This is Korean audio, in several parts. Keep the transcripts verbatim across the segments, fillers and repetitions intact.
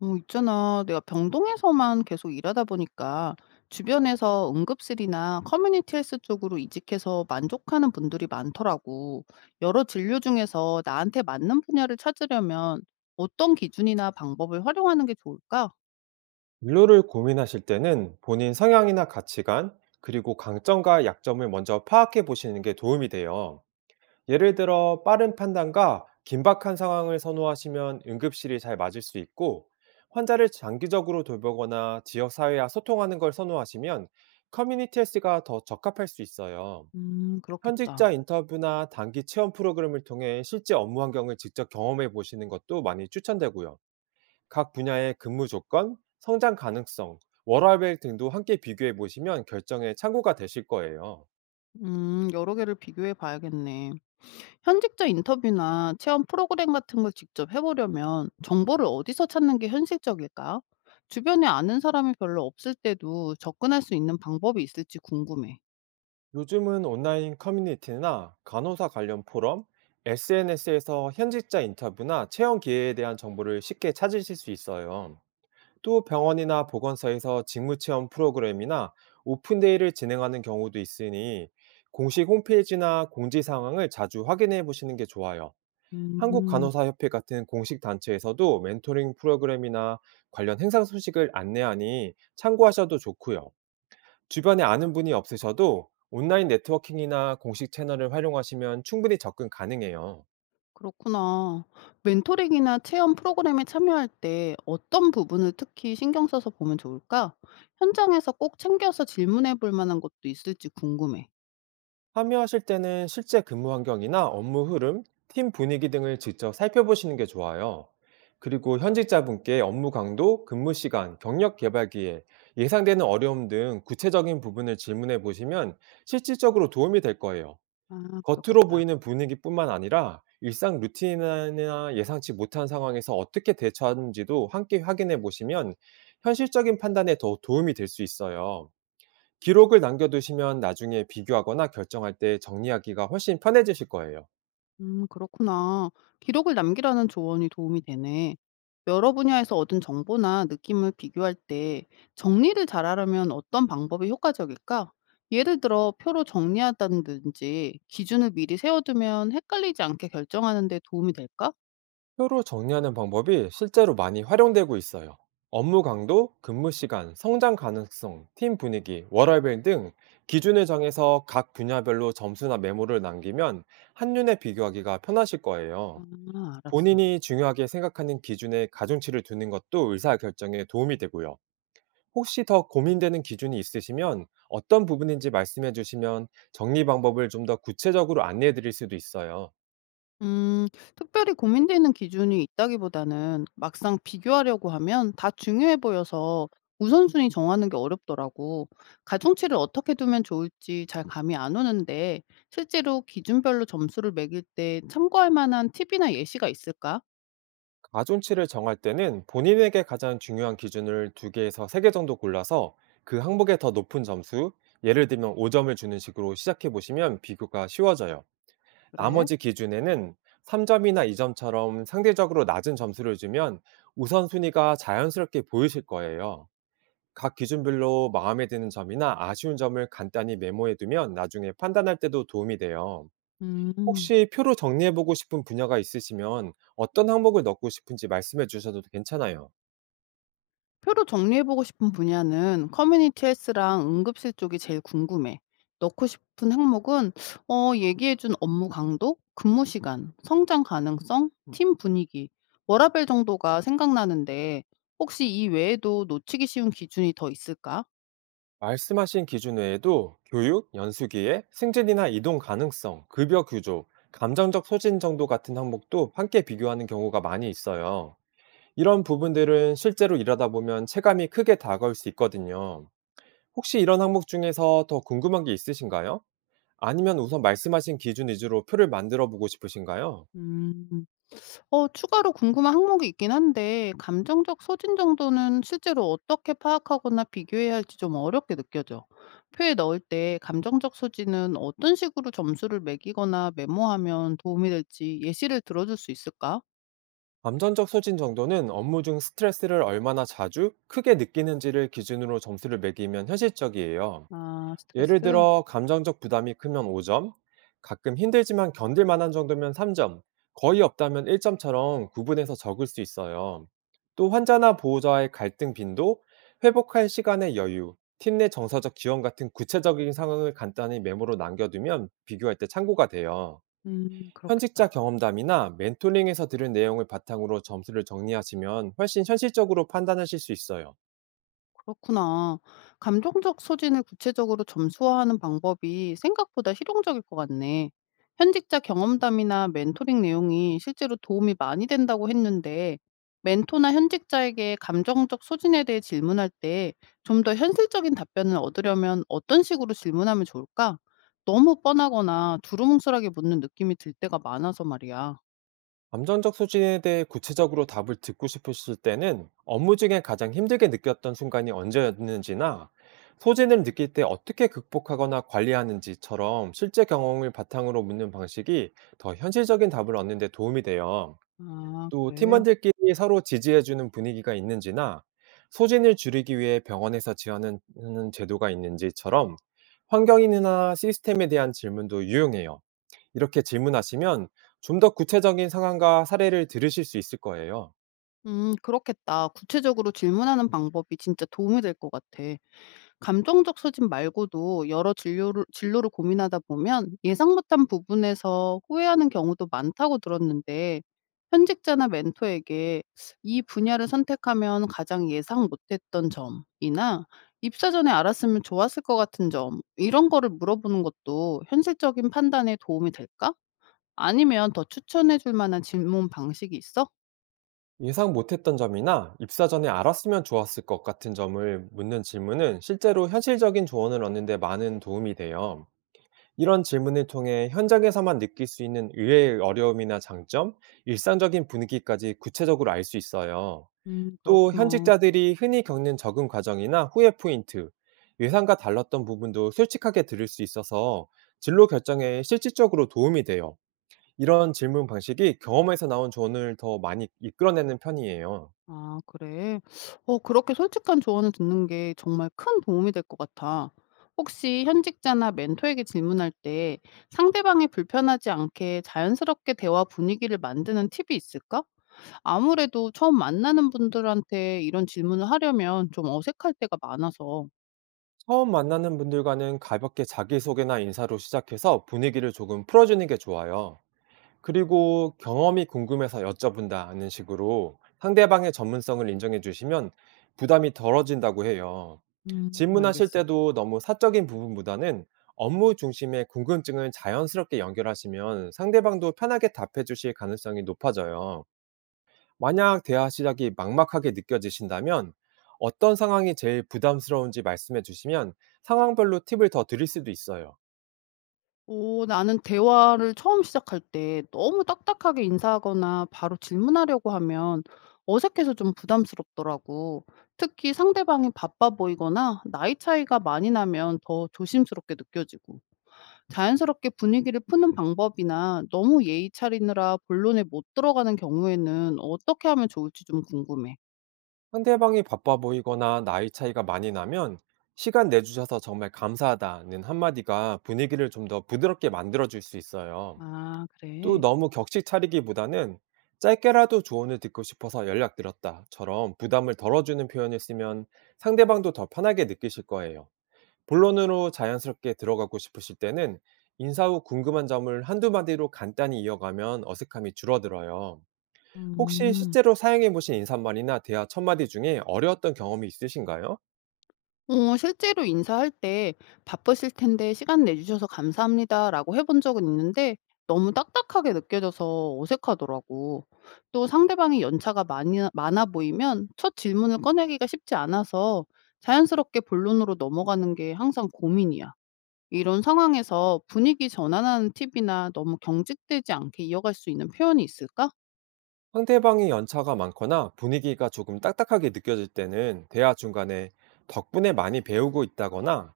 어, 있잖아. 내가 병동에서만 계속 일하다 보니까 주변에서 응급실이나 커뮤니티 헬스 쪽으로 이직해서 만족하는 분들이 많더라고. 여러 진료 중에서 나한테 맞는 분야를 찾으려면 어떤 기준이나 방법을 활용하는 게 좋을까? 진로를 고민하실 때는 본인 성향이나 가치관, 그리고 강점과 약점을 먼저 파악해 보시는 게 도움이 돼요. 예를 들어 빠른 판단과 긴박한 상황을 선호하시면 응급실이 잘 맞을 수 있고, 환자를 장기적으로 돌보거나 지역사회와 소통하는 걸 선호하시면 커뮤니티 헬스가 더 적합할 수 있어요. 음, 현직자 그렇겠다. 인터뷰나 단기 체험 프로그램을 통해 실제 업무 환경을 직접 경험해 보시는 것도 많이 추천되고요. 각 분야의 근무 조건, 성장 가능성, 워라밸 등도 함께 비교해 보시면 결정에 참고가 되실 거예요. 음, 여러 개를 비교해 봐야겠네. 현직자 인터뷰나 체험 프로그램 같은 걸 직접 해보려면 정보를 어디서 찾는 게 현실적일까? 주변에 아는 사람이 별로 없을 때도 접근할 수 있는 방법이 있을지 궁금해. 요즘은 온라인 커뮤니티나 간호사 관련 포럼, 에스엔에스에서 현직자 인터뷰나 채용 기회에 대한 정보를 쉽게 찾으실 수 있어요. 또 병원이나 보건소에서 직무 체험 프로그램이나 오픈데이를 진행하는 경우도 있으니, 공식 홈페이지나 공지 상황을 자주 확인해 보시는 게 좋아요. 음, 한국간호사협회 같은 공식 단체에서도 멘토링 프로그램이나 관련 행사 소식을 안내하니 참고하셔도 좋고요. 주변에 아는 분이 없으셔도 온라인 네트워킹이나 공식 채널을 활용하시면 충분히 접근 가능해요. 그렇구나. 멘토링이나 체험 프로그램에 참여할 때 어떤 부분을 특히 신경 써서 보면 좋을까? 현장에서 꼭 챙겨서 질문해 볼 만한 것도 있을지 궁금해. 참여하실 때는 실제 근무 환경이나 업무 흐름, 팀 분위기 등을 직접 살펴보시는 게 좋아요. 그리고 현직자분께 업무 강도, 근무 시간, 경력 개발 기회, 예상되는 어려움 등 구체적인 부분을 질문해 보시면 실질적으로 도움이 될 거예요. 아, 겉으로 그렇겠다. 보이는 분위기뿐만 아니라 일상 루틴이나 예상치 못한 상황에서 어떻게 대처하는지도 함께 확인해 보시면 현실적인 판단에 더 도움이 될 수 있어요. 기록을 남겨두시면 나중에 비교하거나 결정할 때 정리하기가 훨씬 편해지실 거예요. 음, 그렇구나. 기록을 남기라는 조언이 도움이 되네. 여러 분야에서 얻은 정보나 느낌을 비교할 때 정리를 잘하려면 어떤 방법이 효과적일까? 예를 들어 표로 정리한다든지 기준을 미리 세워두면 헷갈리지 않게 결정하는 데 도움이 될까? 표로 정리하는 방법이 실제로 많이 활용되고 있어요. 업무 강도, 근무 시간, 성장 가능성, 팀 분위기, 워라밸 등 기준을 정해서 각 분야별로 점수나 메모를 남기면 한눈에 비교하기가 편하실 거예요. 아, 알았어. 본인이 중요하게 생각하는 기준에 가중치를 두는 것도 의사결정에 도움이 되고요. 혹시 더 고민되는 기준이 있으시면 어떤 부분인지 말씀해 주시면 정리 방법을 좀 더 구체적으로 안내해 드릴 수도 있어요. 음, 특별히 고민되는 기준이 있다기보다는 막상 비교하려고 하면 다 중요해 보여서 우선순위 정하는 게 어렵더라고. 가중치를 어떻게 두면 좋을지 잘 감이 안 오는데 실제로 기준별로 점수를 매길 때 참고할 만한 팁이나 예시가 있을까? 가중치를 정할 때는 본인에게 가장 중요한 기준을 두 개에서 세 개 정도 골라서 그 항목에 더 높은 점수, 예를 들면 오 점을 주는 식으로 시작해 보시면 비교가 쉬워져요. 그래? 나머지 기준에는 삼 점이나 이 점처럼 상대적으로 낮은 점수를 주면 우선순위가 자연스럽게 보이실 거예요. 각 기준별로 마음에 드는 점이나 아쉬운 점을 간단히 메모해 두면 나중에 판단할 때도 도움이 돼요. 음. 혹시 표로 정리해 보고 싶은 분야가 있으시면 어떤 항목을 넣고 싶은지 말씀해 주셔도 괜찮아요. 표로 정리해보고 싶은 분야는 커뮤니티 헬스랑 응급실 쪽이 제일 궁금해. 넣고 싶은 항목은 어, 얘기해준 업무 강도, 근무 시간, 성장 가능성, 팀 분위기, 워라밸 정도가 생각나는데 혹시 이 외에도 놓치기 쉬운 기준이 더 있을까? 말씀하신 기준 외에도 교육, 연수기에, 승진이나 이동 가능성, 급여 규조, 감정적 소진 정도 같은 항목도 함께 비교하는 경우가 많이 있어요. 이런 부분들은 실제로 일하다 보면 체감이 크게 다가올 수 있거든요. 혹시 이런 항목 중에서 더 궁금한 게 있으신가요? 아니면 우선 말씀하신 기준 위주로 표를 만들어 보고 싶으신가요? 음. 어 추가로 궁금한 항목이 있긴 한데 감정적 소진 정도는 실제로 어떻게 파악하거나 비교해야 할지 좀 어렵게 느껴져. 표에 넣을 때 감정적 소진은 어떤 식으로 점수를 매기거나 메모하면 도움이 될지 예시를 들어줄 수 있을까? 감정적 소진 정도는 업무 중 스트레스를 얼마나 자주 크게 느끼는지를 기준으로 점수를 매기면 현실적이에요. 아, 예를 스트레스? 들어 감정적 부담이 크면 오 점, 가끔 힘들지만 견딜 만한 정도면 삼 점, 거의 없다면 일 점처럼 구분해서 적을 수 있어요. 또 환자나 보호자와의 갈등 빈도, 회복할 시간의 여유, 팀 내 정서적 지원 같은 구체적인 상황을 간단히 메모로 남겨두면 비교할 때 참고가 돼요. 음, 현직자 그렇겠다. 경험담이나 멘토링에서 들은 내용을 바탕으로 점수를 정리하시면 훨씬 현실적으로 판단하실 수 있어요. 그렇구나. 감정적 소진을 구체적으로 점수화하는 방법이 생각보다 실용적일 것 같네. 현직자 경험담이나 멘토링 내용이 실제로 도움이 많이 된다고 했는데, 멘토나 현직자에게 감정적 소진에 대해 질문할 때 좀 더 현실적인 답변을 얻으려면 어떤 식으로 질문하면 좋을까? 너무 뻔하거나 두루뭉술하게 묻는 느낌이 들 때가 많아서 말이야. 감정적 소진에 대해 구체적으로 답을 듣고 싶으실 때는 업무 중에 가장 힘들게 느꼈던 순간이 언제였는지나 소진을 느낄 때 어떻게 극복하거나 관리하는지처럼 실제 경험을 바탕으로 묻는 방식이 더 현실적인 답을 얻는 데 도움이 돼요. 아, 또 그래? 팀원들끼리 서로 지지해주는 분위기가 있는지나, 소진을 줄이기 위해 병원에서 지원하는 제도가 있는지처럼 환경이나 시스템에 대한 질문도 유용해요. 이렇게 질문하시면 좀 더 구체적인 상황과 사례를 들으실 수 있을 거예요. 음, 그렇겠다. 구체적으로 질문하는 방법이 진짜 도움이 될 것 같아. 감정적 소진 말고도 여러 진료를 진로를 고민하다 보면 예상 못한 부분에서 후회하는 경우도 많다고 들었는데 현직자나 멘토에게 이 분야를 선택하면 가장 예상 못했던 점이나 입사 전에 알았으면 좋았을 것 같은 점 이런 거를 물어보는 것도 현실적인 판단에 도움이 될까? 아니면 더 추천해 줄 만한 질문 방식이 있어? 예상 못했던 점이나 입사 전에 알았으면 좋았을 것 같은 점을 묻는 질문은 실제로 현실적인 조언을 얻는데 많은 도움이 돼요. 이런 질문을 통해 현장에서만 느낄 수 있는 의외의 어려움이나 장점, 일상적인 분위기까지 구체적으로 알 수 있어요. 음, 또 그렇구나. 현직자들이 흔히 겪는 적응 과정이나 후회 포인트, 예상과 달랐던 부분도 솔직하게 들을 수 있어서 진로 결정에 실질적으로 도움이 돼요. 이런 질문 방식이 경험에서 나온 조언을 더 많이 이끌어내는 편이에요. 아 그래? 어 그렇게 솔직한 조언을 듣는 게 정말 큰 도움이 될 것 같아. 혹시 현직자나 멘토에게 질문할 때 상대방이 불편하지 않게 자연스럽게 대화 분위기를 만드는 팁이 있을까? 아무래도 처음 만나는 분들한테 이런 질문을 하려면 좀 어색할 때가 많아서. 처음 만나는 분들과는 가볍게 자기소개나 인사로 시작해서 분위기를 조금 풀어주는 게 좋아요. 그리고 경험이 궁금해서 여쭤본다는 식으로 상대방의 전문성을 인정해 주시면 부담이 덜어진다고 해요. 음, 질문하실 알겠어. 때도 너무 사적인 부분보다는 업무 중심의 궁금증을 자연스럽게 연결하시면 상대방도 편하게 답해 주실 가능성이 높아져요. 만약 대화 시작이 막막하게 느껴지신다면 어떤 상황이 제일 부담스러운지 말씀해 주시면 상황별로 팁을 더 드릴 수도 있어요. 오, 나는 대화를 처음 시작할 때 너무 딱딱하게 인사하거나 바로 질문하려고 하면 어색해서 좀 부담스럽더라고. 특히 상대방이 바빠 보이거나 나이 차이가 많이 나면 더 조심스럽게 느껴지고. 자연스럽게 분위기를 푸는 방법이나 너무 예의 차리느라 본론에 못 들어가는 경우에는 어떻게 하면 좋을지 좀 궁금해. 상대방이 바빠 보이거나 나이 차이가 많이 나면, 시간 내주셔서 정말 감사하다는 한마디가 분위기를 좀 더 부드럽게 만들어줄 수 있어요. 아, 또 그래. 너무 격식 차리기보다는 짧게라도 조언을 듣고 싶어서 연락드렸다처럼 부담을 덜어주는 표현을 쓰면 상대방도 더 편하게 느끼실 거예요. 본론으로 자연스럽게 들어가고 싶으실 때는 인사 후 궁금한 점을 한두 마디로 간단히 이어가면 어색함이 줄어들어요. 혹시 음. 실제로 사용해 보신 인사말이나 대화 첫마디 중에 어려웠던 경험이 있으신가요? 어 실제로 인사할 때 "바쁘실 텐데 시간 내주셔서 감사합니다."라고 해본 적은 있는데 너무 딱딱하게 느껴져서 어색하더라고. 또 상대방이 연차가 많이 많아 보이면 첫 질문을 꺼내기가 쉽지 않아서 자연스럽게 본론으로 넘어가는 게 항상 고민이야. 이런 상황에서 분위기 전환하는 팁이나 너무 경직되지 않게 이어갈 수 있는 표현이 있을까? 상대방이 연차가 많거나 분위기가 조금 딱딱하게 느껴질 때는 대화 중간에 덕분에 많이 배우고 있다거나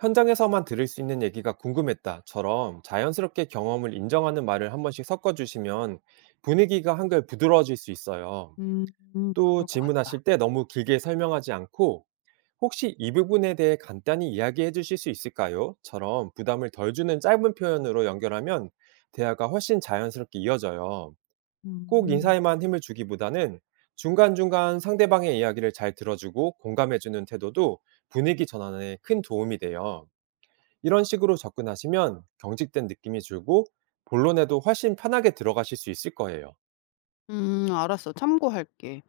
현장에서만 들을 수 있는 얘기가 궁금했다처럼 자연스럽게 경험을 인정하는 말을 한 번씩 섞어주시면 분위기가 한결 부드러워질 수 있어요. 음 음, 또 그럴 것 같다. 질문하실 때 너무 길게 설명하지 않고 "혹시 이 부분에 대해 간단히 이야기해 주실 수 있을까요?"처럼 부담을 덜 주는 짧은 표현으로 연결하면 대화가 훨씬 자연스럽게 이어져요. 꼭 음. 인사에만 힘을 주기보다는 중간중간 상대방의 이야기를 잘 들어주고 공감해 주는 태도도 분위기 전환에 큰 도움이 돼요. 이런 식으로 접근하시면 경직된 느낌이 줄고 본론에도 훨씬 편하게 들어가실 수 있을 거예요. 음 알았어. 참고할게.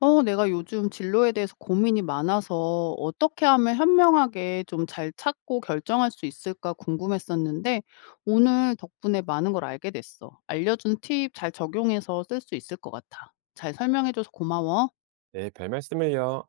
어, 내가 요즘 진로에 대해서 고민이 많아서 어떻게 하면 현명하게 좀 잘 찾고 결정할 수 있을까 궁금했었는데 오늘 덕분에 많은 걸 알게 됐어. 알려준 팁 잘 적용해서 쓸 수 있을 것 같아. 잘 설명해줘서 고마워. 네, 별말씀을요.